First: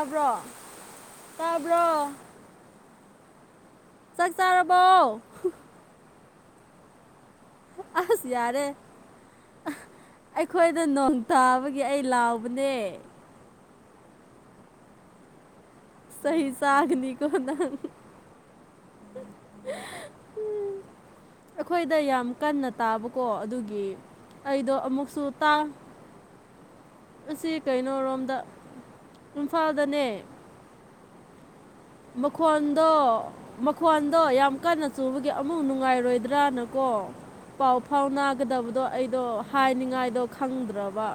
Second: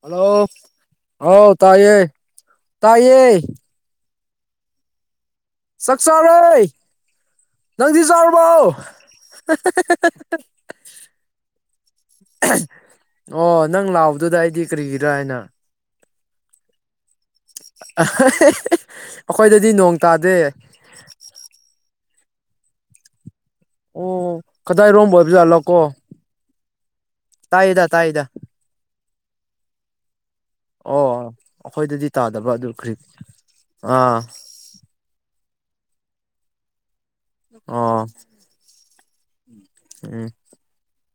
hello ꯍꯥꯎ ꯇꯥꯏꯌꯦ ꯇꯥꯕ꯭ꯔꯣ ꯇꯥꯏꯌꯦ ꯆꯥꯛ ꯆꯥꯔꯕꯣ ꯆꯥꯛꯆꯥꯥꯔꯣꯏ ꯅꯪꯗꯤ ꯑꯁ ꯆꯥꯔꯔꯕꯥꯎ ꯌꯥꯔꯦ ꯑꯩꯈꯣꯏꯗ ꯅꯣꯡ ꯇꯥꯕꯒꯤ ꯑꯩ ꯂꯥꯎꯕꯅꯦ ꯑꯣ ꯅꯪ ꯂꯥꯎꯕꯗꯨꯗ ꯑꯩꯗꯤ ꯀꯔꯤꯒꯤꯔ ꯍꯥꯏꯅ ꯆꯩ ꯆꯥꯒꯅꯤ ꯑꯍꯤꯍꯤ ꯑꯩꯈꯣꯏꯗꯗꯤ ꯅꯣꯡ ꯇꯥꯗꯦ ꯗ ꯌꯥꯝ ꯀꯟꯅ ꯇꯥꯕꯀꯣ ꯑꯗꯨ ꯑꯣ ꯀꯗꯥꯏꯔꯣꯝ ꯑꯣꯏꯕ ꯖꯥꯠꯂꯣ ꯀꯣ ꯑꯁꯤ ꯀꯩꯅꯩ ꯔꯣꯝꯗ ꯏꯝꯐꯥꯜꯗꯅꯦ ꯑꯣ ꯑꯩꯈꯣꯏꯗꯗꯤ ꯇꯥꯗꯕ ꯑꯗꯨ ꯃꯈꯣꯟꯗꯣ ꯀ꯭ꯔꯤ ꯑꯥ ꯃꯈꯣꯟꯗꯣ ꯌꯥꯝ ꯀꯟꯅ ꯆꯨꯕꯒꯤ ꯑꯃꯨ ꯅꯨꯡꯉꯥꯏꯔꯣꯏꯗ꯭ꯔꯥ ꯔꯥꯅꯀꯣ ꯄꯥꯎ ꯑꯣ ꯐꯥꯎ ꯅꯥꯒꯗꯕꯗꯣ ꯑꯩꯗꯣ ꯍꯥꯏꯅꯤꯡꯉꯥꯏꯗꯣ ꯎꯝ ꯈꯪꯗ꯭ꯔꯕ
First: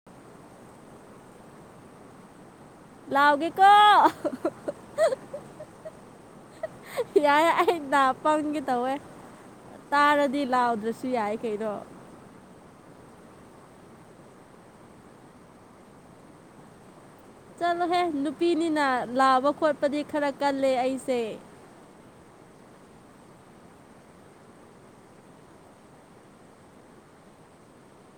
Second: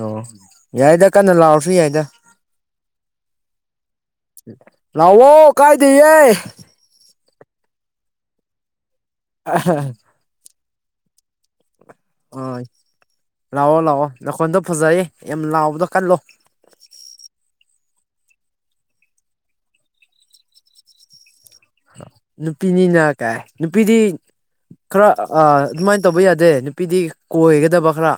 ꯑꯣ ꯌꯥꯏꯗ ꯀꯟꯅ ꯂꯥꯎꯔꯁꯨ ꯌꯥꯏꯗ ꯂꯥꯎꯒꯦꯀꯣ ꯂꯥꯎꯑꯣ ꯀꯥꯏꯗꯤꯌꯦ ꯌꯥꯏ ꯑꯩ ꯅꯥ ꯄꯪꯒꯦ ꯇꯧꯋꯦ ꯑ ꯇꯥꯔꯗꯤ ꯂꯥꯎꯗ꯭ꯔꯁꯨ ꯌꯥꯏ ꯀꯩꯅꯣ ꯑꯣꯏ ꯂꯥꯛꯑꯣ ꯂꯥꯛꯑꯣ ꯅꯈꯣꯟꯗꯣ ꯐꯖꯩꯌꯦ ꯌꯥꯝ ꯂꯥꯎꯕꯗꯣ ꯀꯜꯂꯨ ꯆꯠꯂꯣꯍꯦ ꯅꯨꯄꯤꯅꯤꯅ ꯂꯥꯎꯕ ꯈꯣꯠꯄꯗꯤ ꯈꯔ ꯀꯜꯂꯦ ꯑꯩꯁꯦ ꯅꯨꯄꯤꯅꯤꯅ ꯀꯥꯏ ꯅꯨꯄꯤꯗꯤ ꯈꯔ ꯑꯗꯨꯃꯥꯏꯅ ꯇꯧꯕ ꯌꯥꯗꯦ ꯅꯨꯄꯤꯗꯤ ꯀꯣꯏꯒꯗꯕ ꯈꯔ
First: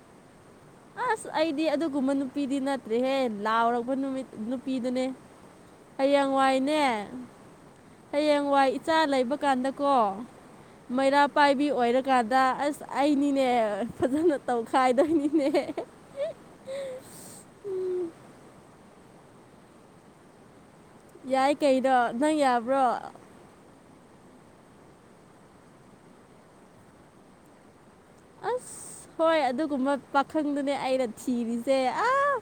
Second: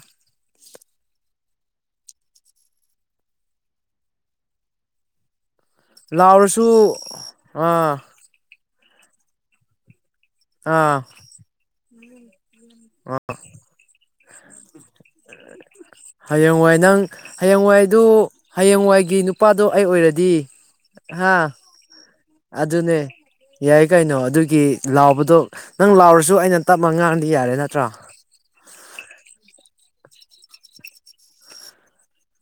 ꯗꯤ ꯑꯗꯨꯒꯨꯝꯕ ꯅꯨꯄꯤꯗꯤ ꯅꯠꯇ꯭ꯔꯦꯍꯦ ꯂꯥꯎꯔꯛꯄ ꯅꯨꯃꯤꯠ ꯅꯨꯄꯤꯗꯨꯅꯦ ꯂꯥꯎꯔꯁꯨ ꯍꯌꯦꯡꯋꯥꯏꯅꯦ ꯑꯥ ꯍꯌꯦꯡ ꯋꯥꯏ ꯏꯆꯥ ꯂꯩꯕ ꯀꯥꯟꯗꯀꯣ ꯑꯥ ꯃꯩꯔꯥ ꯄꯥꯏꯕꯤ ꯑꯣꯏꯔꯀꯥꯟꯗ ꯑꯁ ꯑꯩꯅꯤꯅꯦ ꯐꯖꯅ ꯇꯧꯈꯥꯏꯗꯣꯏꯅꯤ ꯍꯌꯦꯡꯋꯥꯏ ꯅꯪ ꯍꯌꯦꯡꯋꯥꯏꯗꯨ ꯍꯌꯦꯡꯋꯥꯏ ꯒꯤ ꯅꯨꯄꯥꯗꯨ ꯑꯩ ꯑꯣꯏꯔꯗꯤ ꯍꯥ ꯌꯥꯏ ꯀꯩꯩꯅꯣ ꯅꯪ ꯌꯥꯕ꯭ꯔꯣ ꯑꯗꯨꯅꯦ ꯌꯥꯏ ꯀꯩꯅꯣ ꯑꯗꯨꯒꯤ ꯂꯥꯎꯕꯗꯣ ꯅꯪ ꯂꯥꯎꯔꯁꯨ ꯑꯩꯅ ꯇꯞꯃ ꯉꯥꯡꯗꯤ ꯌꯥꯔꯦ ꯅꯠꯇ꯭ꯔꯣ ꯑꯁ ꯍꯣꯏ ꯑꯗꯨꯒꯨꯝꯕ ꯄꯥꯈꯪꯗꯨꯅꯦ ꯑꯩꯅ ꯊꯤꯔꯤꯁꯦ ꯑꯥ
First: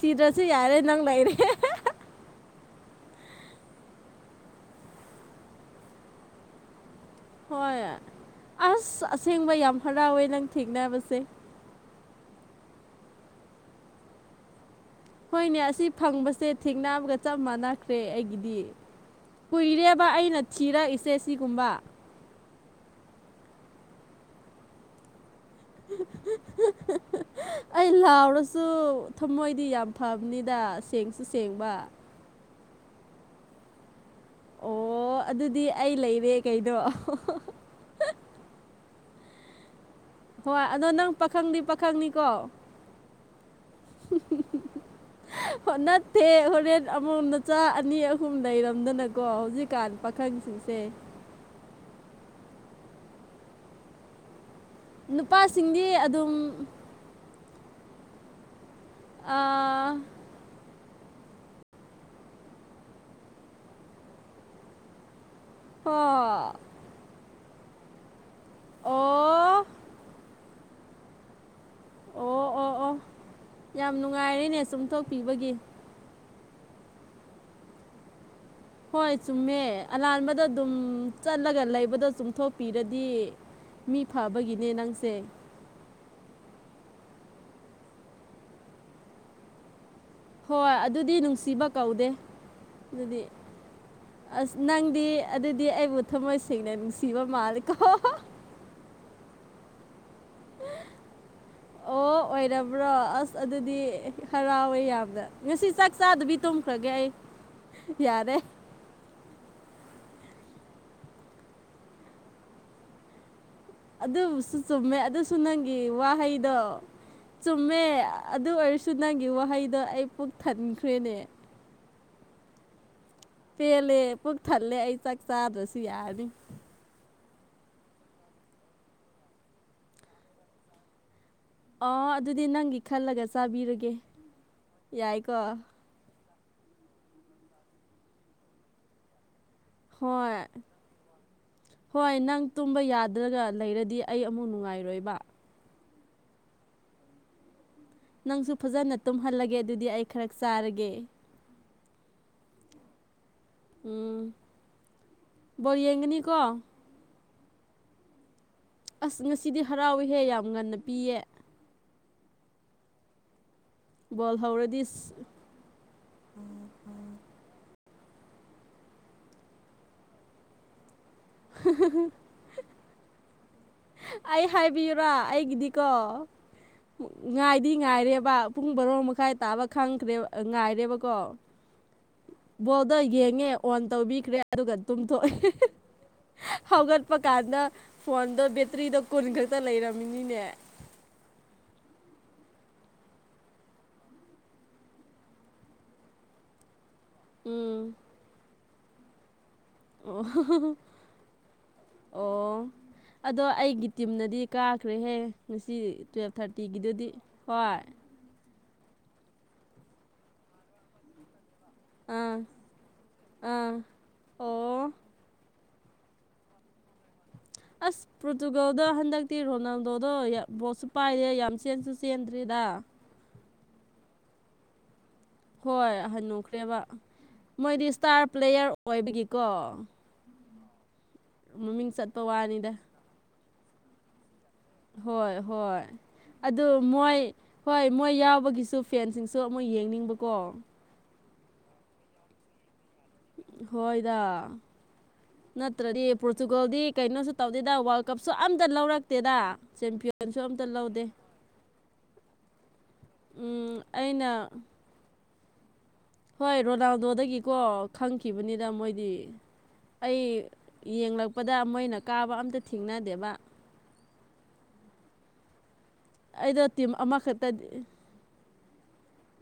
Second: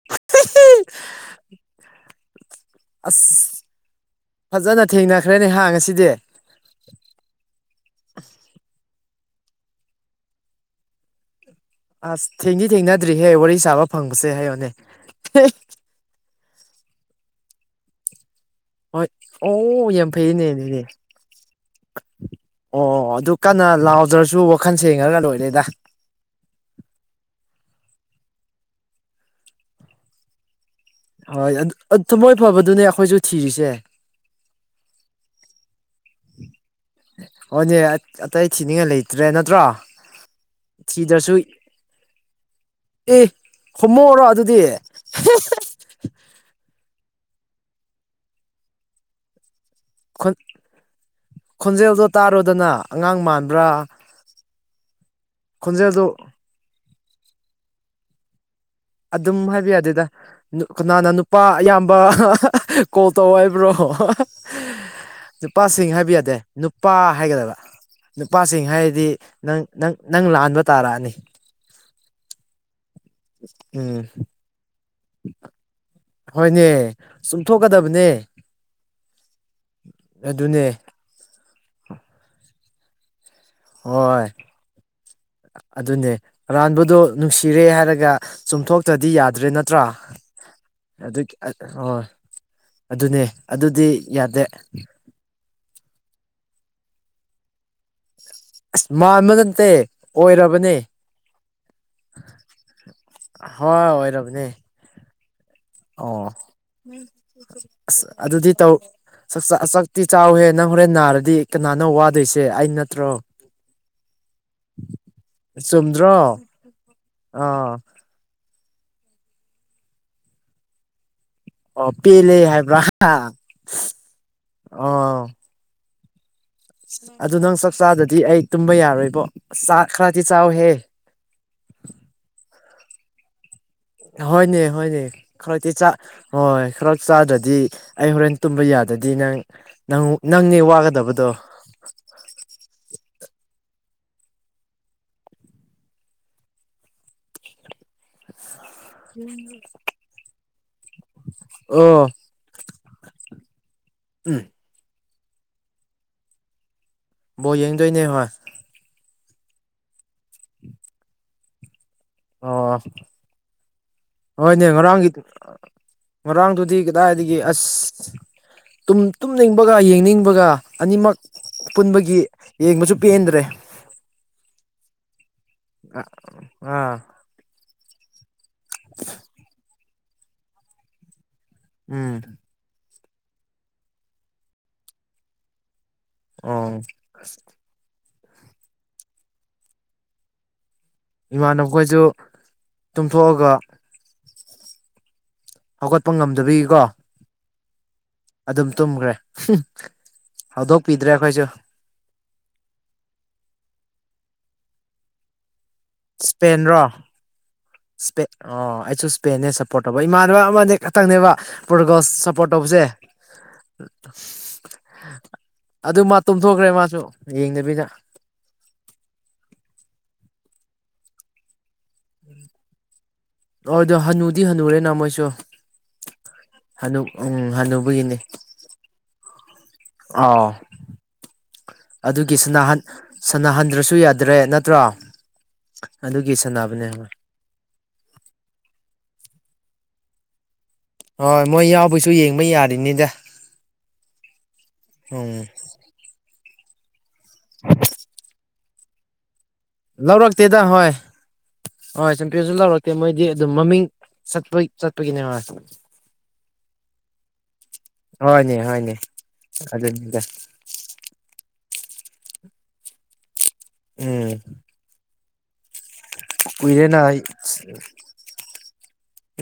ꯊꯤꯗꯔꯁꯨ ꯌꯥꯔꯦ ꯅꯪ ꯂꯩꯔꯦ ꯍꯥꯍꯥ ꯑꯁ ꯐꯖꯅ ꯊꯦꯡꯅꯈ꯭ꯔꯅꯦ ꯍꯥ ꯉꯁꯤꯗꯤ ꯍꯣꯏ ꯑꯁ ꯑꯁꯦꯡꯕ ꯌꯥꯝ ꯍꯔꯥꯎꯋꯦ ꯅꯪ ꯊꯦꯡꯅꯕꯁꯦ ꯑꯁ ꯊꯦꯡꯗꯤ ꯊꯦꯡꯅꯗ꯭ꯔꯤꯍꯦ ꯋꯥꯔꯤ ꯁꯥꯕ ꯐꯪꯕꯁꯦ ꯍꯥꯏꯕꯅꯦ ꯍꯣꯏꯅꯦ ꯑꯁꯤ ꯐꯪꯕꯁꯦ ꯊꯦꯡꯅꯕꯒ ꯆꯞ ꯃꯥꯟꯅꯈ꯭ꯔꯦ ꯑꯩꯒꯤꯗꯤ ꯍꯣꯏ ꯑꯣ ꯀꯨꯏꯔꯦꯕ ꯌꯥꯝ ꯑꯩꯅ ꯐꯩꯅꯦ ꯑꯗꯨꯗꯤ ꯊꯤꯔꯛꯏꯁꯦ ꯁꯤꯒꯨꯝꯕ ꯑꯣ ꯑꯗꯨ ꯀꯟꯅ ꯂꯥꯎꯖꯔꯁꯨ ꯋꯥꯈꯜ ꯁꯦꯡꯉꯒ ꯂꯣꯏ [unintelligible] ꯑꯩ ꯂꯥꯎꯔꯁꯨ ꯊꯝꯃꯣꯏꯗꯤ ꯌꯥꯝ ꯐꯕꯅꯤꯗ ꯁꯦꯡꯁꯨ ꯍꯣꯏ ꯁꯦꯡꯕ ꯑꯗꯨ ꯊꯃꯣꯏ ꯐꯕꯗꯨꯅꯦ ꯑꯩꯈꯣꯏꯁꯨ ꯊꯤꯔꯤꯁꯦ ꯑꯣ ꯑꯗꯨꯗꯤ ꯑꯩ ꯂꯩꯔꯦ ꯀꯩꯅꯣ ꯍꯣꯏꯅꯦ ꯑꯇꯩ ꯊꯤꯅꯤꯡꯉꯥꯏ ꯂꯩꯇ꯭ꯔꯦ ꯅꯠꯇ꯭ꯔꯣ ꯍꯣꯏ ꯑꯗꯣ ꯅꯪ ꯊꯤꯗ꯭ꯔꯁꯨ ꯄꯥꯈꯪꯗꯤ ꯄꯥꯈꯪꯅꯤꯀꯣ ꯑꯦ ꯍꯣꯃꯣꯔꯣ ꯑꯗꯨꯗꯤ ꯑꯃꯣꯝ ꯅꯆꯥ ꯑꯅꯤ ꯑꯍꯨꯝ ꯂꯩꯔꯝꯗꯅꯀꯣ ꯍꯧꯖꯤꯛ ꯈꯣꯟ ꯈꯣꯟꯖꯦꯜꯗꯣ ꯇꯥꯔꯣꯗꯅ ꯑꯉꯥꯡ ꯃꯥꯟꯕ꯭ꯔꯥ ꯅꯨꯄꯥꯁꯤꯡꯗꯤ ꯈꯣꯟꯖꯦꯜꯗꯣ ꯑꯗꯨꯝ ꯑꯗꯨꯝ ꯍꯥꯏꯕ ꯑꯥ ꯌꯥꯗꯦꯗ ꯅꯨ ꯀꯅꯥꯅ ꯅꯨꯄꯥ ꯑꯌꯥꯝꯕ ꯀꯣꯜ ꯇꯧ ꯍꯥꯏꯕ꯭ꯔꯣ ꯅꯨꯄꯥꯁꯤꯡ ꯍꯣ ꯍꯥꯏꯕ ꯌꯥꯗꯦ ꯅꯨꯄꯥ ꯍꯥꯏꯒꯗꯕ ꯅꯨꯄꯥꯁꯤꯡ ꯍꯥꯏꯔꯗꯤ ꯅꯪ ꯑꯣ ꯅꯪ ꯅꯪ ꯂꯥꯟꯕ ꯇꯥꯔꯛꯑꯅꯤ ꯑꯣ ꯑꯣ ꯑꯣ ꯌꯥꯝ ꯎꯝ ꯅꯨꯡꯉꯥꯏꯔꯦꯅꯦ ꯆꯨꯝꯊꯣꯛꯄꯤꯕꯒꯤ ꯍꯣꯏꯅꯦ ꯆꯨꯝꯊꯣꯛꯀꯗꯕꯅꯦ ꯍꯣꯏ ꯆꯨꯝꯃꯦ ꯑꯔꯥꯟꯕꯗ ꯑꯗꯨꯅꯦ ꯑꯗꯨꯝ ꯆꯠꯂꯒ ꯂꯩꯕꯗꯣ ꯆꯨꯝꯊꯣꯛꯄꯤꯔꯗꯤ ꯃꯤ ꯍꯣꯏ ꯐꯕꯒꯤꯅꯦ ꯅꯪꯁꯦ ꯑꯗꯨꯅꯦ ꯑꯔꯥꯟꯕꯗꯣ ꯅꯨꯡꯁꯤꯔꯦ ꯍꯥꯏꯔꯒ ꯆꯨꯝꯊꯣꯛꯇ꯭ꯔꯗꯤ ꯌꯥꯗ꯭ꯔꯦ ꯅꯠꯇ꯭ꯔꯥ ꯍꯣꯏ ꯑꯗꯨꯗꯤ ꯑꯗꯨ ꯅꯨꯡꯁꯤꯕ ꯍꯣꯏ ꯀꯧꯗꯦ ꯑꯗꯨꯗꯤ ꯑꯗꯨꯅꯦ ꯑꯗꯨꯗꯤ ꯌꯥꯗꯦ ꯑꯁ ꯅꯪꯗꯤ ꯑꯗꯨꯗꯤ ꯑꯩꯕꯨ ꯊꯝꯃꯣꯏꯁꯤ ꯁꯦꯡꯅ ꯅꯨꯡꯁꯤꯕ ꯃꯥꯂꯦꯀꯣ ꯑꯁ ꯃꯥꯟꯕ ꯅꯠꯇꯦ ꯑꯣꯏꯔꯕꯅꯦ ꯑꯣ ꯑꯣꯏꯔꯕ꯭ꯔꯣ ꯑꯁ ꯑꯗꯨꯗꯤ ꯍꯣꯏ ꯑꯣꯏꯔꯕꯅꯦ ꯍꯔꯥꯎꯋꯦ ꯌꯥꯝꯅ ꯉꯁꯤ ꯆꯥꯛ ꯑꯣ ꯆꯥꯗꯕꯤ ꯇꯨꯝꯈ꯭ꯔꯒꯦ ꯑꯩ ꯑꯁ ꯌꯥꯔꯦ ꯑꯗꯨꯗꯤ ꯇꯧ ꯆꯥ ꯆꯛꯇꯤ ꯆꯥꯎꯍꯦ ꯅꯪ ꯍꯣꯔꯦꯟ ꯅꯥꯔꯗꯤ ꯀꯅꯥꯅꯣ ꯋꯥꯗꯣꯏꯁꯦ ꯑꯩ ꯅꯠꯇ꯭ꯔꯣ ꯑꯗꯨꯕꯨꯁꯨ ꯆꯨꯝꯃꯦ ꯑꯗꯨꯁꯨ ꯅꯪꯒꯤ ꯆꯨꯝꯗ꯭ꯔꯣ ꯋꯥꯍꯩꯗꯣ ꯑꯥ ꯆꯨꯝꯃꯦ ꯑꯗꯨ ꯑꯣꯏꯔꯁꯨ ꯅꯪꯒꯤ ꯋꯥꯍꯩꯗꯣ ꯑꯩ ꯄꯨꯛ ꯊꯟꯈ꯭ꯔꯦꯅꯦ ꯑꯣ ꯄꯦꯜꯂꯤ ꯍꯥꯏꯕ꯭ꯔꯥ ꯄꯦꯜꯂꯦ ꯄꯨꯛ ꯊꯜꯂꯦ ꯑꯩ ꯆꯥꯛ ꯑꯣ ꯆꯥꯗ꯭ꯔꯁꯨ ꯌꯥꯔꯅꯤ ꯑꯗꯨ ꯅꯪ ꯆꯥꯛꯆꯥꯗꯗꯤ ꯑꯩ ꯇꯨꯝꯕ ꯌꯥꯔꯣꯏꯕꯣ ꯆꯥꯛ ꯈꯔꯗꯤ ꯆꯥꯎꯍꯦ ꯑꯣ ꯑꯗꯨꯗꯤ ꯅꯪꯒꯤ ꯈꯜꯂꯒ ꯆꯥꯕꯤꯔꯒꯦ ꯍꯣꯏꯅꯦ ꯍꯣꯏꯅꯦ ꯌꯥꯏꯀꯣ ꯈꯔꯗꯤ ꯆꯥꯛ ꯍꯣꯏ ꯈꯔ ꯆꯥꯗ꯭ꯔꯗꯤ ꯑꯩ ꯍꯣꯔꯦꯟ ꯇꯨꯝꯕ ꯌꯥꯗ꯭ꯔꯗꯤ ꯅꯪ ꯅꯪ ꯍꯣꯏ ꯅꯪꯅꯦ ꯋꯥꯒꯗꯕꯗꯣ ꯍꯣꯏ ꯅꯪ ꯇꯨꯝꯕ ꯌꯥꯗ꯭ꯔꯒ ꯂꯩꯔꯗꯤ ꯑꯩ ꯑꯃꯨꯛ ꯅꯨꯡꯉꯥꯏꯔꯣꯏꯕ ꯅꯪꯁꯨ ꯐꯖꯅ ꯇꯨꯝꯍꯜꯂꯒꯦ ꯑꯗꯨꯗꯤ ꯑꯩ ꯈꯔ ꯆꯥꯔꯒꯦ ꯑꯣ ꯎꯝ ꯕꯣꯜ ꯌꯦꯡꯒꯅꯤꯀꯣ ꯕꯣꯜ ꯌꯦꯡꯗꯣꯏꯅꯦ ꯍꯣꯏ ꯑꯁ ꯉꯁꯤꯗꯤ ꯍꯔꯥꯎꯋꯤꯍꯦ ꯌꯥꯝ ꯉꯟꯅ ꯄꯤꯌꯦ ꯑꯣ ꯕꯣꯜ ꯍꯣꯏꯅꯦ ꯍꯧꯔꯗꯤ ꯉꯔꯥꯡꯒꯤ ꯉꯔꯥꯡꯗꯨꯗꯤ ꯀꯗꯥꯏꯗꯒꯤ ꯑꯁ ꯇꯨꯝ ꯇꯨꯝꯅꯤꯡꯕꯒ ꯌꯦꯡꯅꯤꯡꯕꯒ ꯑꯅꯤꯃꯛ ꯄꯨꯟꯕꯒꯤ ꯌꯦꯡꯕꯁꯨ ꯄꯦꯟꯗ꯭ꯔꯦ ꯑꯩ ꯍꯥꯏꯕꯤꯌꯨꯔ ꯑꯩꯒꯤꯗꯤꯀꯣ ꯑꯥ ꯉꯥꯏ ꯗꯤ ꯉꯥꯏꯔꯦꯕ ꯄꯨꯡ ꯕꯔꯣ ꯃꯈꯥꯏ ꯇꯥꯕ ꯈꯪꯈ꯭ꯔꯦ ꯉꯥꯏꯔꯦꯕꯀꯣ ꯑꯥ ꯑꯗ ꯌꯦꯡꯉꯦ ꯑꯣꯟ ꯇꯧꯕꯤꯈ꯭ꯔꯦ ꯑꯗꯨꯒ ꯇꯨꯝꯊꯣꯛꯑꯦ ꯑꯣ ꯍꯧꯒꯠꯄ ꯀꯥꯟꯗ ꯐꯣꯟꯗꯣ ꯕꯦꯇ꯭ꯔꯤꯗꯣ ꯀꯨꯟ ꯈꯛꯇ ꯂꯩꯔꯝꯃꯤꯅꯤꯅꯦ ꯏꯃꯥꯟꯅꯕ ꯈꯣꯏꯁꯨ ꯇꯨꯝꯊꯣꯛꯑꯒ ꯍꯧꯒꯠꯄ ꯉꯝꯗꯕꯒꯤꯀꯣ ꯎꯝ ꯑꯗꯨꯝ ꯇꯨꯝꯈ꯭ꯔꯦ ꯑꯣ ꯍꯥꯍꯥ ꯍꯧꯗꯣꯛꯄꯤꯗ꯭ꯔꯦ ꯑꯩꯈꯣꯏꯁꯨ ꯑꯣ ꯑꯗꯣ ꯑꯩꯒꯤ ꯇꯤꯝꯅꯗꯤ ꯀꯥꯈ꯭ꯔꯦꯍꯦ ꯉꯁꯤ ꯇꯨꯌꯦꯜꯞ ꯏꯁꯄꯦꯟꯔꯣ ꯊꯥꯔꯇꯤꯒꯤꯗꯨꯗꯤ ꯍꯣꯏ ꯏꯁꯄꯦꯟ ꯑꯣ ꯑꯩꯁꯨ ꯁꯄꯦꯟꯅꯦ ꯁꯞꯄꯣꯔꯠ ꯇꯧꯕ ꯏꯃꯥꯟꯅꯕ ꯑꯃꯅꯦ ꯈꯛꯇꯪꯅꯦꯕ ꯄꯣꯔꯒꯣꯜ ꯑꯥ ꯁꯞꯄꯣꯔꯠ ꯇꯧꯕꯁꯦ ꯑꯥ ꯑꯣ ꯑꯗꯨ ꯃꯥ ꯇꯨꯝꯊꯣꯛꯈ꯭ꯔꯦ ꯃꯁꯨ ꯑꯁ ꯄꯣꯔꯇꯨꯒꯜꯗꯣ ꯍꯟꯗꯛꯇꯤ ꯔꯣꯅꯜꯗꯣꯗꯣ ꯕꯣꯜꯁꯨ ꯄꯥꯏꯔꯦ ꯌꯥꯝ ꯆꯦꯟꯁꯨ ꯆꯦꯟꯗ꯭ꯔꯦꯗ ꯍꯣꯏ ꯗꯣ ꯍꯅꯨꯗꯤ ꯍꯅꯨꯔꯦꯅ ꯃꯣꯏꯁꯨ ꯍꯣꯏ ꯍꯟꯅꯨꯈ꯭ꯔꯦꯕ ꯍꯅꯨ ꯎꯝ ꯃꯣꯏꯗꯤ ꯍꯅꯨꯕꯒꯤꯅꯤ ꯏꯁꯇꯥꯔ ꯄ꯭ꯂꯦꯌꯔ ꯑꯣꯏꯕꯒꯤꯀꯣ ꯑꯥꯎ ꯃꯃꯤꯡ ꯆꯠꯄ ꯑꯗꯨꯒꯤ ꯋꯥꯅꯤꯗ ꯁꯅꯥꯍꯟ ꯁꯅꯥꯍꯟꯗ꯭ꯔꯁꯨ ꯌꯥꯗ꯭ꯔꯦ ꯅꯠ ꯍꯣꯏ ꯍꯣꯏ ꯑꯗꯨ ꯃꯣꯏ ꯍꯣꯏ ꯃꯣꯏ ꯌꯥꯎꯕꯒꯤꯁꯨ ꯐꯦꯟꯁꯤꯡꯁ ꯑꯗꯣ ꯑꯃꯨꯛ ꯌꯦꯡꯅꯤꯡꯕꯀꯣ ꯍꯣꯏ ꯃꯣꯏ ꯌꯥꯎꯕꯩꯁꯨ ꯌꯦꯡꯕ ꯌꯥꯔꯤꯅꯤꯗ ꯍꯣꯏꯗ ꯎꯝ ꯅꯠꯇ꯭ꯔꯗꯤ ꯄꯣꯔꯇꯨꯒꯜꯗꯤ ꯀꯩꯅꯣꯁꯨ ꯇꯧꯗꯦꯗ ꯋꯥꯔꯜ ꯀꯞꯁꯨ ꯑꯝꯇ ꯂꯧꯔꯛꯇꯦꯗ ꯆꯦꯝꯄꯤꯌꯟꯁꯨ ꯂꯧꯔꯛꯇꯦꯗ ꯑꯝꯇ ꯍꯣꯏ ꯂꯧꯗꯦ ꯍꯣꯏ ꯆꯦꯝꯄꯤꯌꯟꯁꯨ ꯂꯥꯎꯔꯛꯇꯦ ꯃꯣꯏꯗꯤ ꯑꯗꯨꯝ ꯎꯝ ꯃꯃꯤꯡ ꯑꯩꯅ ꯆꯠꯄ ꯆꯠꯄꯒꯤꯅꯦ ꯍꯣꯏ ꯍꯣꯏ ꯔꯣꯅꯜꯗꯣꯗꯒꯤꯀꯣ ꯍꯣꯏꯅꯦ ꯈꯪꯈꯤꯕꯅꯤꯗ ꯍꯣꯏꯅꯦ ꯃꯣꯏꯗꯤ ꯑꯗꯨꯅꯤꯗ ꯑꯩ ꯌꯦꯡꯂꯛꯄꯗ ꯃꯣꯏꯅ ꯀꯥꯕ ꯑꯝꯇ ꯊꯦꯡꯅꯗꯦꯕ ꯎꯝ ꯑꯩꯗꯣ ꯇꯤꯝ ꯀꯨꯏꯔꯦꯅ ꯑꯃꯈꯛꯇꯗꯤ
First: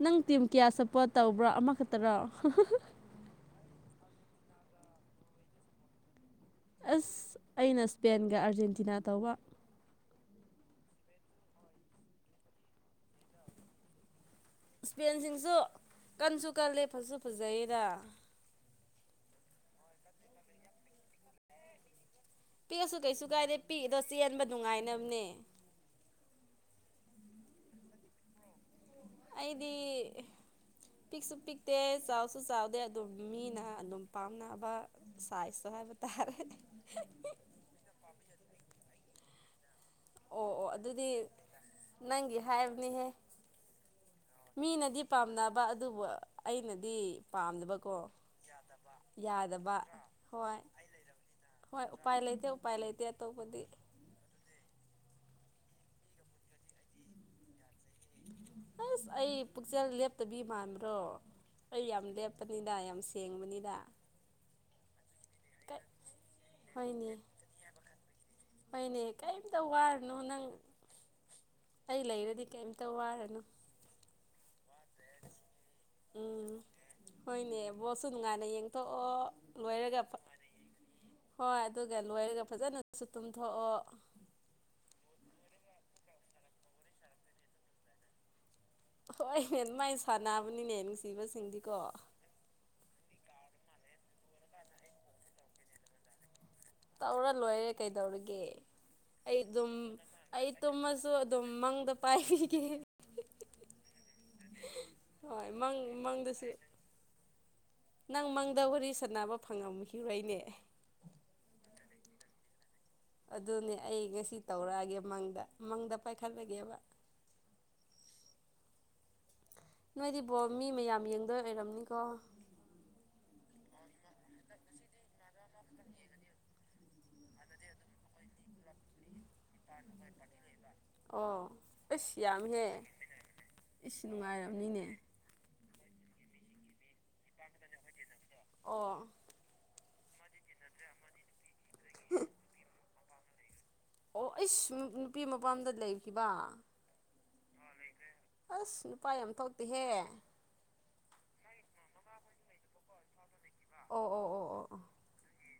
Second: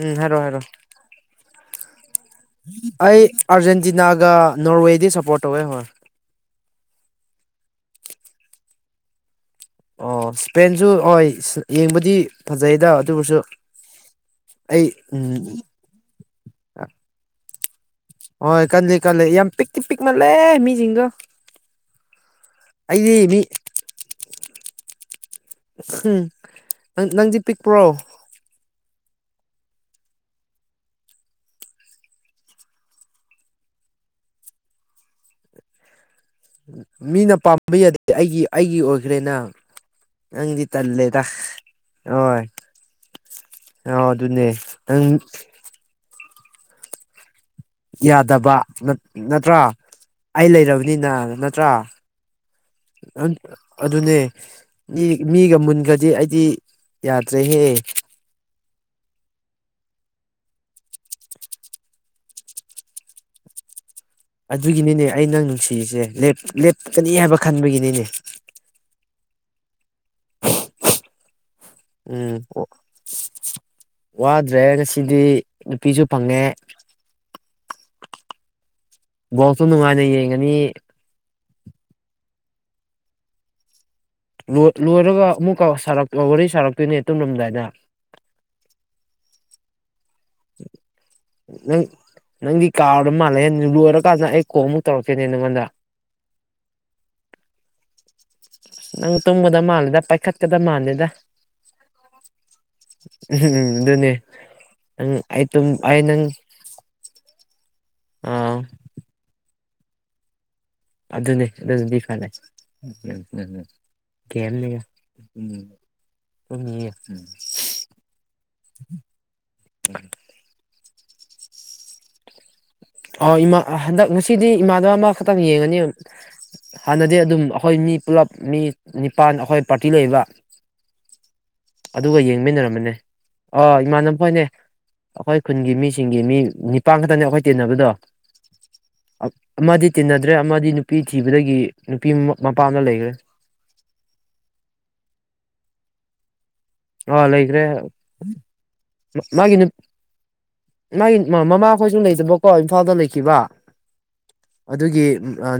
ꯎꯝ ꯍꯥꯏꯔꯣ ꯇꯤꯝ ꯍꯥꯏꯔꯣ ꯀꯌꯥ ꯁꯞꯄꯣꯔꯠ ꯇꯧꯕ꯭ꯔ ꯑꯃꯈꯛꯇꯔꯣ ꯑꯩ ꯑꯥꯔꯖꯦꯟꯇꯤꯅꯒ ꯅꯣꯔꯋꯦꯗꯤ ꯁꯞꯄꯣꯔꯠ ꯇꯧꯋꯦ ꯍꯣꯏ ꯑꯁ ꯑꯩꯅ ꯏꯁꯄꯦꯟꯒ ꯑꯥꯔꯖꯦꯟꯇꯤꯅ ꯇꯧꯕ ꯑꯣ ꯏꯁꯄꯦꯟꯖꯨ ꯍꯣꯏ ꯌꯦꯡꯕꯗꯤ ꯐꯖꯩꯗ ꯑꯗꯨꯕꯨꯁꯨ ꯏꯁꯄꯦꯟꯁꯤꯡꯁꯨ ꯀꯟꯁꯨ ꯀꯜꯂꯦ ꯐꯁꯨ ꯐꯖꯩꯌꯦꯗ ꯍꯣꯏ ꯀꯜꯂꯤ ꯀꯜꯂꯤ ꯌꯥꯝ ꯄꯤꯛꯇꯤ ꯄꯤꯛ ꯃꯥꯜꯂꯦ ꯃꯤꯁꯤꯡꯗꯣ ꯄꯤꯛꯑꯁꯨ ꯀꯩꯁꯨ ꯑꯩꯗꯤ ꯃꯤ ꯀꯥꯏꯗꯦ ꯄꯤꯛꯏꯗꯣ ꯆꯦꯟꯕ ꯅꯨꯡꯉꯥꯏꯅꯕꯅꯦ ꯅꯪ ꯅꯪꯗꯤ ꯄꯤꯛꯄ꯭ꯔꯣ ꯑꯩꯗꯤ ꯄꯤꯛꯁꯨ ꯄꯤꯛꯇꯦ ꯆꯥꯎꯁꯨ ꯆꯥꯎꯗꯦ ꯑꯗꯨꯝ ꯃꯤꯅ ꯑꯗꯨꯝ ꯄꯥꯝꯅꯕ ꯁꯥꯏꯇꯣ ꯍꯥꯏꯕ ꯇꯥꯔꯦ ꯃꯤꯅ ꯄꯥꯝꯕ ꯌꯥꯗꯦ ꯑꯩꯒꯤ ꯑꯩꯒꯤ ꯑꯣꯏꯈ꯭ꯔꯦꯅ ꯑꯣ ꯅꯪꯗꯤ ꯑꯣ ꯑꯗꯨꯗꯤ ꯇꯜꯂꯦꯗ ꯅꯪꯒꯤ ꯍꯣꯏ ꯍꯥꯏꯕꯅꯤꯍꯦ ꯑ ꯑꯗꯨꯅꯦ ꯃꯤꯅꯗꯤ ꯅꯪ ꯄꯥꯝꯅꯕ ꯑꯗꯨꯕꯨ ꯑꯩꯅꯗꯤ ꯄꯥꯝꯗꯕꯀꯣ ꯌꯥꯗꯕ ꯅꯠꯇ꯭ꯔꯥ ꯌꯥꯗꯕ ꯑꯩ ꯍꯣꯏ ꯂꯩꯔꯕꯅꯤꯅ ꯅꯠꯇ꯭ꯔꯥ ꯍꯣꯏ ꯎꯄꯥꯏ ꯂꯩꯇꯦ ꯎꯄꯥꯏ ꯂꯩꯇꯦ ꯑꯟ ꯑꯇꯣꯞꯄꯗꯤ ꯑꯗꯨꯅꯦ ꯏ ꯃꯤꯒ ꯃꯨꯟꯒ꯭ꯔꯗꯤ ꯑꯩꯗꯤ ꯌꯥꯗ꯭ꯔꯦꯍꯦ ꯑꯁ ꯑꯩ ꯄꯨꯛꯆꯦꯜ ꯂꯦꯞꯇꯕꯤ ꯃꯥꯟꯕ꯭ꯔꯣ ꯑꯩ ꯌꯥꯝ ꯂꯦꯞꯄꯅꯤꯗ ꯌꯥꯝ ꯁꯦꯡꯕꯅꯤꯗ ꯑꯗꯨꯒꯤꯅꯤꯅꯦ ꯑꯩ ꯅꯪ ꯀꯩ ꯅꯨꯡꯁꯤꯁꯦ ꯂꯦꯞ ꯍꯣꯏꯅꯦ ꯂꯦꯞꯀꯅꯤ ꯍꯥꯏꯕ ꯈꯟꯕꯒꯤꯅꯤꯅꯦ ꯍꯣꯏꯅꯦ ꯀꯔꯤꯝꯇ ꯋꯥꯔꯅꯣ ꯅꯪ ꯑꯩ ꯎꯝ ꯂꯩꯔꯗꯤ ꯀꯔꯤꯝꯇ ꯋꯥꯔꯅꯨ ꯋꯥꯗ꯭ꯔꯦ ꯉꯁꯤꯗꯤ ꯅꯨꯄꯤꯁꯨꯨ ꯄꯪꯉꯦ ꯎꯝ ꯍꯣꯏꯅꯦ ꯕꯣꯜꯁꯨ ꯅꯨꯡꯉꯥꯏꯅ ꯌꯦꯡꯊꯣꯛꯑꯣ ꯕꯣꯜꯁꯨ ꯂꯣꯏꯔꯒ ꯅꯨꯡꯉꯥꯏꯅ ꯌꯦꯡꯉꯅꯤ ꯍꯣꯏ ꯑꯗꯨꯒ ꯂꯣꯏꯔꯒ ꯐꯖꯅꯁꯨ ꯇꯨꯝꯊꯣꯛꯑꯣ ꯂꯣꯏꯔꯒ ꯑꯃꯨꯛꯀ ꯋꯥꯔꯤ ꯁꯥꯔꯛꯇꯣꯏꯅꯦ ꯇꯨꯝꯔꯝꯗꯥꯏꯗ ꯍꯣꯏꯅꯦ ꯃꯥꯏ ꯁꯥꯟꯅꯕꯅꯤꯅꯦ ꯅꯨꯡꯁꯤꯕꯁꯤꯡꯗꯤꯀꯣ ꯅꯪ ꯅꯪꯗꯤ ꯀꯥꯎꯔ ꯃꯥꯜꯂꯦ ꯂꯣꯏꯔꯀꯥꯟꯗ ꯑꯩ ꯀꯣꯜꯃꯨꯛ ꯇꯧꯔꯛꯀꯦꯅꯦ ꯅꯪꯉꯣꯟꯗ ꯇꯧꯔ ꯂꯣꯏꯔꯦ ꯀꯩꯗꯧꯔꯤ ꯒꯦ ꯅꯪ ꯑꯩ ꯇꯨꯝꯒꯗ ꯑꯗꯨꯝ ꯃꯥꯜꯂꯦꯗ ꯑꯩ ꯄꯥꯏꯈꯠꯀꯗ ꯃꯥꯜꯂꯦꯗ ꯇꯨꯝꯃꯁꯨ ꯑꯗꯨꯝ ꯃꯪꯗ ꯄꯥꯏꯕꯤꯒꯦ ꯎꯝ ꯑꯗꯨꯅꯦ ꯅꯪ ꯑꯩ ꯍꯣꯏ ꯇ ꯃꯪ ꯑꯩ ꯅꯪ ꯃꯪꯗꯁꯨ ꯅꯪ ꯑꯥ ꯃꯪꯗ ꯋꯥꯔꯤ ꯁꯥꯟꯅꯕ ꯐꯪꯉꯝꯈꯤꯔꯣꯏꯅꯦ ꯑꯗꯨꯅꯦ ꯑꯗꯨ ꯗꯨꯒꯤ ꯐꯅꯦ ꯑꯗꯨꯅꯦ ꯑꯩ ꯉꯁꯤ ꯀꯦꯂꯒ ꯇꯧꯔꯛꯑꯒꯦ ꯃꯪꯗ ꯃꯪꯗ ꯄꯥꯏꯈꯠꯂꯒꯦꯕ [unintelligible] [unintelligible] ꯅꯣꯏꯗꯤꯕꯣꯜ ꯃꯤ ꯃꯌꯥꯝ ꯌꯦꯡꯗꯣꯏ ꯑꯣꯏꯔꯝꯅꯤꯀꯣ ꯑꯣ ꯏꯃꯥ ꯍꯟꯗꯛ ꯉꯁꯤꯗꯤ ꯏꯃꯥꯗ ꯑꯃꯈꯛꯇꯪ ꯌꯦꯡꯉꯅꯤ ꯍꯥꯟꯅꯗꯤ ꯑꯗꯨꯝ ꯑꯩꯈꯣꯏ ꯃꯤ ꯄꯨꯂꯞ ꯃꯤ ꯅꯤꯄꯥꯟ ꯑꯩꯈꯣꯏ ꯄꯥꯔꯇꯤ ꯂꯩꯕ ꯑꯣ ꯑꯗꯨꯒ ꯑꯁ ꯌꯥꯝꯍꯦ ꯌꯦꯡꯃꯤꯟꯅꯔꯝꯃꯅꯦ ꯑ ꯏꯁ ꯏꯃꯥꯟꯅꯕ ꯈꯣꯏꯅꯦ ꯅꯨꯡꯉꯥꯏꯔꯝꯅꯤꯅꯦ ꯑꯩꯈꯣꯏ ꯈꯨꯟꯒꯤ ꯃꯤꯁꯤꯡꯒꯤ ꯃꯤ ꯅꯤꯄꯥꯟ ꯈꯛꯇꯅꯤ ꯑꯩꯈꯣꯏ ꯇꯤꯟꯅꯕꯗꯣ ꯑꯣ ꯑꯃꯗꯤ ꯇꯤꯟꯅꯗ꯭ꯔꯦ ꯑꯃꯗꯤ ꯅꯨꯄꯤ ꯊꯤꯕꯗꯒꯤ ꯅꯨꯄꯤ ꯃꯄꯥꯝꯗ ꯂꯩꯈ꯭ꯔꯦ ꯑꯣ ꯏꯁ ꯅꯨꯄꯤ ꯃꯄꯥꯝꯗ ꯂꯩꯈꯤꯕ ꯑ ꯂꯩꯈ꯭ꯔꯦ ꯑꯁ ꯅꯨꯄꯥ ꯌꯥꯝ ꯃꯥꯒꯤ ꯊꯣꯛꯇꯤꯍꯦ ꯃꯥꯒꯤ ꯃꯃꯥꯈꯣꯏꯁꯨ ꯂꯩꯇꯕꯀꯣ ꯏꯝꯐꯥꯜꯗ ꯂꯩꯈꯤꯕ ꯑꯣ ꯑꯣ ꯑꯣ ꯑꯣ ꯑꯣ ꯑꯗꯨꯒꯤ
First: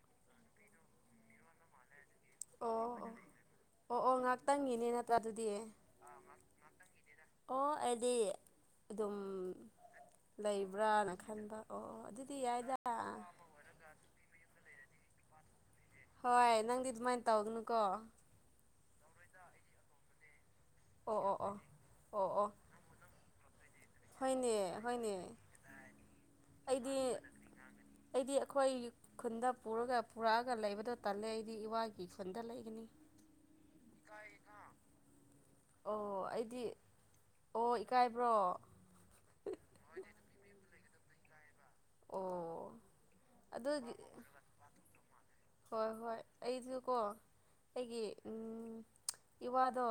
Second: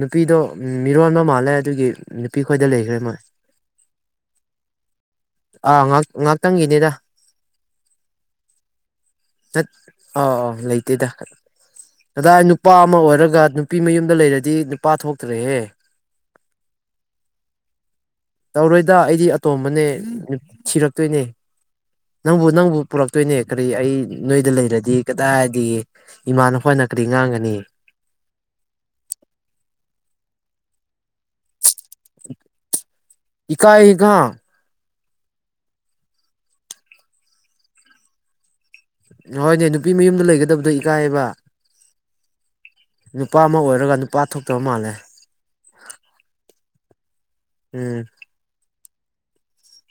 ꯅꯨꯄꯤꯗꯣ ꯃꯤꯔꯣꯟꯕ ꯃꯥꯜꯂꯦ ꯑꯗꯨꯒꯤ ꯅꯨꯄꯤꯈꯣꯏꯗ ꯑꯣ ꯑꯣ ꯂꯩꯈ꯭ꯔꯦ ꯑꯣ ꯃꯣꯏ ꯑꯣ ꯉꯥꯏꯍꯥꯛꯇꯪꯒꯤꯅꯦ ꯅꯠꯇ꯭ꯔꯥ ꯑꯗꯨꯗꯤ ꯑꯥ ꯉꯥꯡ ꯑꯣ ꯑꯗꯨꯗꯤ ꯑꯗꯨꯝ ꯑꯥ ꯑꯥ ꯂꯩꯇꯦꯗ ꯂꯩꯕ꯭ꯔꯥꯅ ꯈꯟꯕ ꯑꯣ ꯑꯗꯨꯗꯤ ꯀꯗꯥꯏ ꯅꯨꯄꯥ ꯌꯥꯏꯗ ꯑꯃ ꯑꯣꯏꯔꯒ ꯅꯨꯄꯤ ꯃꯌꯨꯝꯗ ꯂꯩꯔꯗꯤ ꯅꯨꯄꯥ ꯊꯣꯛꯇ꯭ꯔꯦꯍꯦ ꯍꯣꯏ ꯅꯪꯗꯤ ꯑꯗꯨꯃꯥꯏꯅ ꯇꯧꯒꯅꯨꯀꯣ ꯇꯧꯔꯣꯏꯗ ꯑꯩꯗꯤ ꯑꯇꯣꯝꯕꯅꯦ ꯑꯣ ꯊꯤꯔꯛꯇꯣꯏꯅꯦ ꯑꯣ ꯑꯣ ꯑꯣ ꯅꯪꯕꯨ ꯑꯣ ꯅꯪꯕꯨ ꯄꯨꯔꯛꯇꯣꯏꯅꯦ ꯀꯔꯤ ꯑꯩ ꯅꯣꯏꯗ ꯍꯣꯏꯅꯦ ꯂꯩꯔꯗꯤ ꯍꯣꯏꯅꯦ ꯀꯗꯥꯏꯗꯤ ꯏꯃꯥꯟꯅ ꯍꯣꯏꯅ ꯑꯩꯗꯤ ꯀꯔꯤ ꯉꯥꯡꯒꯅꯤ ꯑꯩꯗꯤ ꯑꯩꯈꯣꯏ ꯈꯨꯟꯗ ꯄꯨꯔꯒ ꯄꯨꯔꯛꯑꯒ ꯂꯩꯕꯗꯣ ꯇꯂꯦ ꯑꯩꯗꯤ ꯏꯋꯥꯒꯤ ꯈꯨꯟꯗ ꯂꯩꯒꯅꯤ ꯏꯀꯥꯏꯒ ꯑꯣ ꯑꯩꯗꯤ ꯑꯣ ꯏꯀꯥꯏꯕ꯭ꯔꯣ ꯍꯣꯏꯅꯦ ꯅꯨꯄꯤ ꯃꯌꯨꯝꯗ ꯂꯩꯒꯗꯕꯗꯣ ꯏꯀꯥꯏꯌꯦꯕ ꯑꯣ ꯅꯨꯄꯥ ꯑꯃ ꯑꯗꯨꯒꯤ ꯑꯣꯏꯔꯒ ꯅꯨꯄꯥ ꯊꯣꯛꯇꯕ ꯃꯥꯜꯂꯦ ꯍꯣꯏ ꯍꯣꯏ ꯑꯩꯁꯨꯀꯣ ꯎꯝ ꯑꯩꯒꯤ ꯏ ꯋꯥꯗꯣ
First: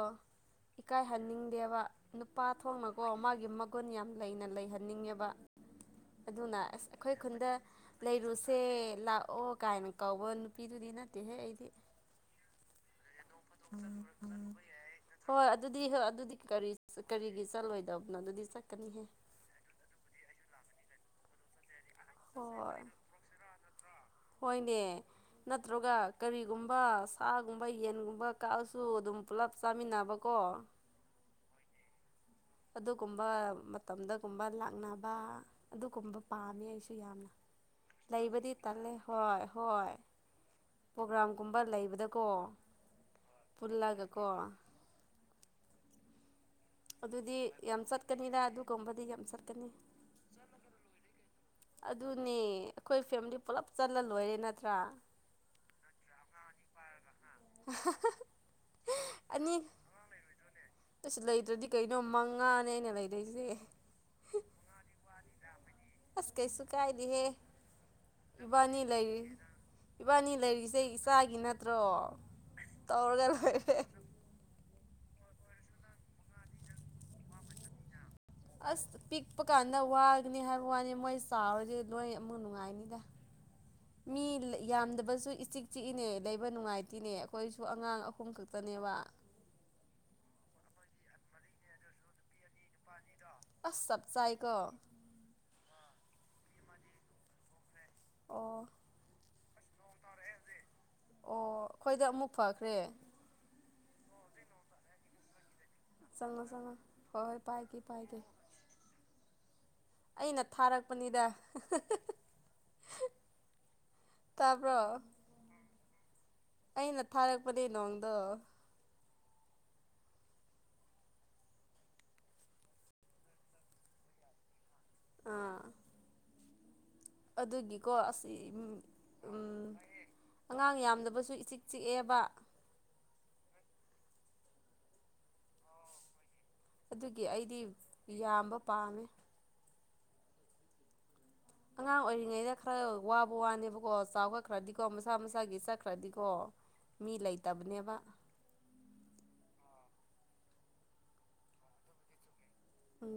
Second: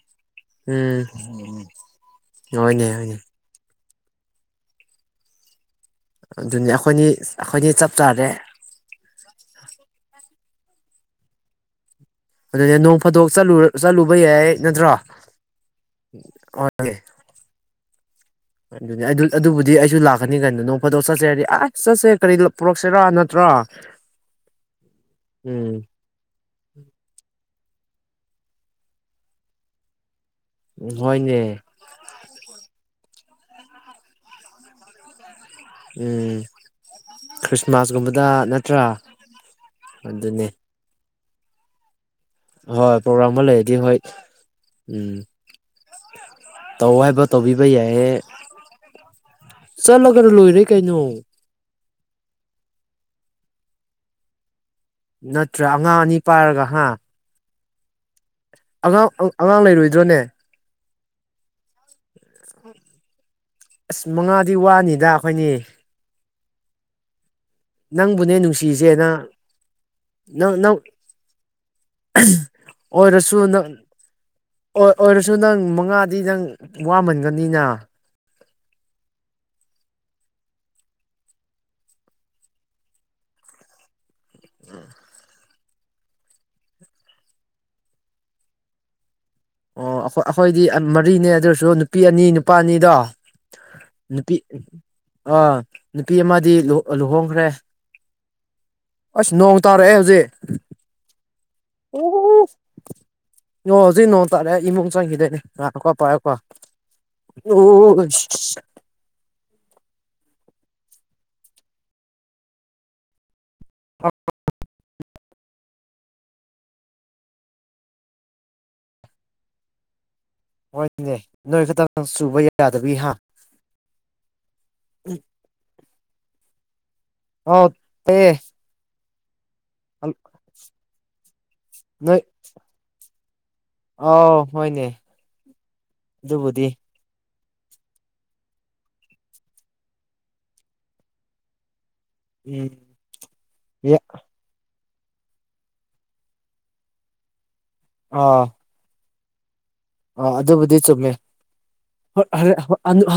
ꯎꯝ ꯏꯀꯥꯏꯍꯟꯅꯤꯡꯗꯦꯕ ꯅꯨꯄꯥ ꯍꯣꯏꯅꯦ ꯊꯣꯡꯅꯀꯣ ꯍꯣꯏꯅꯦ ꯃꯥꯒꯤ ꯒꯨꯟ ꯌꯥꯝ ꯂꯩꯅ ꯂꯩꯍꯟꯅꯤꯡꯉꯦꯕ ꯑꯗꯨꯅ ꯑꯗꯨꯅꯤ ꯑꯁ ꯑꯩꯈꯣꯏꯅꯤ ꯑꯩꯈꯣꯏ ꯈꯨꯟꯗ ꯑꯩꯈꯣꯏꯅꯤ ꯆꯞ ꯆꯥꯔꯦ ꯂꯩꯔꯨꯁꯦ ꯂꯥꯛꯑꯣ ꯀꯥꯏꯅ ꯀꯧꯕ ꯅꯨꯄꯤꯗꯨꯗꯤ ꯅꯠꯇꯦꯍꯦ ꯑꯩꯗꯤ ꯑꯗꯨ ꯅꯣ ꯐꯣꯗꯣꯛ ꯆꯠꯂꯨꯕ ꯌꯥꯏ ꯅꯠꯇ꯭ꯔꯣ ꯍꯣꯏ ꯑꯗꯨꯗꯤ ꯍꯣꯏ ꯑꯗꯨꯗꯤ ꯀꯔꯤ ꯍꯣꯏꯅꯦ ꯀꯔꯤꯒꯤ ꯆꯠꯂꯣꯏꯗꯕꯅꯣ ꯑꯗꯨꯗꯤ ꯆꯠꯀꯅꯤꯍꯦ ꯑꯗꯨꯕꯨꯗꯤ ꯑꯩꯁꯨ ꯂꯥꯛꯀꯅꯤ ꯀꯩꯅꯣ ꯅꯣꯡ ꯐꯥꯗꯣꯛ ꯆꯠꯁꯤ ꯍꯥꯏꯕꯗꯤ ꯑꯥꯏ ꯆꯠꯁꯦ ꯀꯔꯤ ꯍꯣꯏ ꯄꯨꯔꯛꯁꯤꯔꯥ ꯅꯠꯇ꯭ꯔꯥ ꯍꯣꯏꯅꯦ ꯅꯠꯇ꯭ꯔꯒ ꯀꯔꯤꯒꯨꯝꯕ ꯁꯥ ꯌꯦꯟꯒꯨꯝꯕ ꯀꯛꯑꯁꯨ ꯑꯗꯨꯝ ꯄꯨꯂꯞ ꯆꯥꯃꯤꯟꯅꯕ ꯎꯝ ꯍꯣꯏꯅꯦ ꯑꯗꯨꯒꯨꯝꯕ ꯃꯇꯝꯗꯒꯨꯝꯕ ꯂꯥꯛꯅꯕ ꯑꯗꯨꯒꯨꯝꯕ ꯎꯝ ꯄꯥꯝꯃꯦ ꯑꯩꯁꯨ ꯌꯥꯝꯅ ꯈ꯭ꯔꯤꯁꯃꯥꯁꯀꯨꯝꯕꯗ ꯂꯩꯕꯗꯤ ꯅꯠꯇ꯭ꯔꯥ ꯇꯜꯂꯦ ꯍꯣꯏ ꯍꯣꯏ ꯑꯗꯨꯅꯦ ꯄ꯭ꯔꯣꯒ꯭ꯔꯥꯝꯒꯨꯝꯕ ꯂꯩꯕꯗ ꯍꯣꯏ ꯄ꯭ꯔꯣꯒ꯭ꯔꯥꯝ ꯑꯃ ꯂꯩꯔꯗꯤ ꯍꯣꯏ ꯎꯝ ꯇꯧ ꯑꯗꯨꯗꯤ ꯌꯥꯝ ꯆꯠꯀꯅꯤꯗ ꯑꯗꯨꯒꯨꯝꯕꯗꯤ ꯌꯥꯝ ꯆꯠꯀꯅꯤ ꯆꯠꯂꯒꯅ ꯂꯣꯏꯔꯦ ꯀꯩꯅꯣ ꯑꯗꯨꯅꯦ ꯑꯩꯈꯣꯏ ꯐꯦꯃꯤꯂꯤ ꯄꯨꯜꯂꯞ ꯆꯠꯂ ꯂꯣꯏꯔꯦ ꯅꯠꯇ꯭ꯔꯥ ꯅꯠꯇ꯭ꯔꯥ ꯑꯉꯥꯡ ꯑꯅꯤ ꯄꯥꯏꯔꯒ ꯍꯥ [unintelligible] ꯑꯉꯥꯡ ꯑꯉꯥꯡ ꯂꯩꯔꯣꯏꯗ꯭ꯔꯣꯅꯦ ꯏꯁ ꯂꯩꯇ꯭ꯔꯗꯤ ꯀꯩꯅꯣ ꯃꯉꯥꯅꯦ ꯑꯩꯅ ꯂꯩꯗꯣꯏꯁꯦ ꯑꯁ ꯃꯉꯥꯗꯤ ꯋꯥꯅꯤꯗ ꯑꯩꯈꯣꯏꯅꯤ ꯑꯁ ꯀꯩꯁꯨ ꯀꯥꯏꯗ ꯍꯦ ꯅꯪꯕꯨꯅꯦ ꯅꯨꯡꯁꯤꯁꯦꯅ ꯏꯕꯥꯟꯅꯤ ꯂꯩꯔꯤꯁꯦ ꯏꯆꯥꯒꯤ ꯅꯠꯇ꯭ꯔꯣ ꯇꯧꯔꯒ ꯂꯣꯏꯔꯦ ꯑꯣ ꯑꯣꯏꯔꯁꯨ ꯅꯪ ꯃꯉꯥꯗꯤ ꯅꯪ ꯋꯥꯃꯟꯒꯅꯤꯅ ꯑꯁ ꯄꯤꯛꯄ ꯀꯥꯟꯗ ꯋꯥꯒꯅꯤ ꯍꯥꯏꯕ ꯋꯥꯅꯤ ꯃꯣꯏ ꯆꯥꯎꯔꯗꯤ ꯂꯣꯏ ꯑꯃꯨꯛ ꯅꯨꯡꯉꯥꯏꯅꯤꯗ ꯃꯤ ꯌꯥꯝꯗꯕꯁꯨ ꯏꯆꯤꯛ ꯆꯤꯛꯏꯅꯦ ꯂꯩꯕ ꯅꯨꯡꯉꯥꯏꯇꯦꯅꯦ ꯑꯩꯈꯣꯏꯁꯨ ꯑꯉꯥꯡ ꯑꯍꯨꯝ ꯈꯛꯇ ꯅꯦꯕ ꯑꯣ ꯑꯩꯈꯣꯏ ꯑꯩꯈꯣꯏꯗꯤ ꯃꯔꯤꯅꯦ ꯑꯗꯨ ꯑꯣꯏꯔꯁꯨ ꯅꯨꯄꯤ ꯑꯅꯤ ꯅꯨꯄꯥꯅꯤꯗꯣ ꯑꯁ ꯆꯞ ꯅꯨꯄꯤ ꯆꯥꯏꯀꯣ ꯑꯥ ꯅꯨꯄꯤ ꯑꯃꯗꯤ ꯂꯨꯍꯣꯡꯈ꯭ꯔꯦ ꯑꯣ ꯑꯁ ꯅꯣꯡ ꯇꯥꯔꯛꯑꯦ ꯍꯧꯖꯤꯛ ꯑꯣ ꯑꯩꯈꯣꯏꯗ ꯑꯃꯨꯛ ꯑꯣ ꯐꯈ꯭ꯔꯦ ꯑꯣ ꯍꯧꯖꯤꯛ ꯅꯣꯡ ꯇꯥꯔꯦ ꯏꯃꯨꯡ ꯆꯪꯈꯤꯗꯣꯏꯅꯦ ꯆꯪꯉꯣ ꯆꯪꯉꯣ ꯍꯣꯏ ꯍꯣꯏ ꯄꯥꯏꯒꯦ ꯄꯥꯏꯒꯦ [unintelligible] ꯑꯩꯅ ꯊꯥꯔꯛꯄꯅꯤꯗ [unintelligible] ꯑꯣ ꯇꯥꯕ꯭ꯔꯣ ꯑꯩꯅ ꯊꯥꯔꯛꯄꯅꯤ ꯅꯣꯡꯗꯣ ꯍꯣꯏꯅꯦ ꯅꯣꯏ ꯈꯛꯇꯪ ꯆꯨꯕ ꯌꯥꯗꯕꯤ ꯍꯥ ꯎꯝ ꯑꯥ ꯑꯗꯨꯒꯤꯀꯣ ꯑꯁ ꯎꯝ ꯑꯉꯥꯡ ꯌꯥꯝꯗꯕꯁꯨ ꯏꯆꯤꯛ ꯆꯤꯛꯑꯦꯕ ꯅꯣꯏ ꯑꯥꯎ ꯍꯣꯏꯅꯦ ꯑꯗꯨꯕꯨꯗꯤ ꯑꯗꯨꯒꯤ ꯑꯩꯗꯤ ꯌꯥꯝꯕ ꯄꯥꯝꯃꯤ ꯑꯉꯥꯡ ꯑꯣꯏꯔꯤꯉꯩꯗ ꯎꯝ ꯈꯔ ꯋꯥꯕ ꯋꯥꯅꯦꯕꯀꯣ ꯆꯥꯎꯕ ꯈꯔꯗꯤ ꯀꯣ ꯃꯁꯥ ꯃꯁꯥꯒꯤ ꯆꯠꯈ꯭ꯔꯗꯤꯀꯣ ꯃꯤ ꯂꯩꯇꯕꯅꯦꯕ ꯍꯣꯏ ꯑꯗꯨꯕꯨꯗꯤ ꯆꯨꯝꯃꯦ [unintelligible]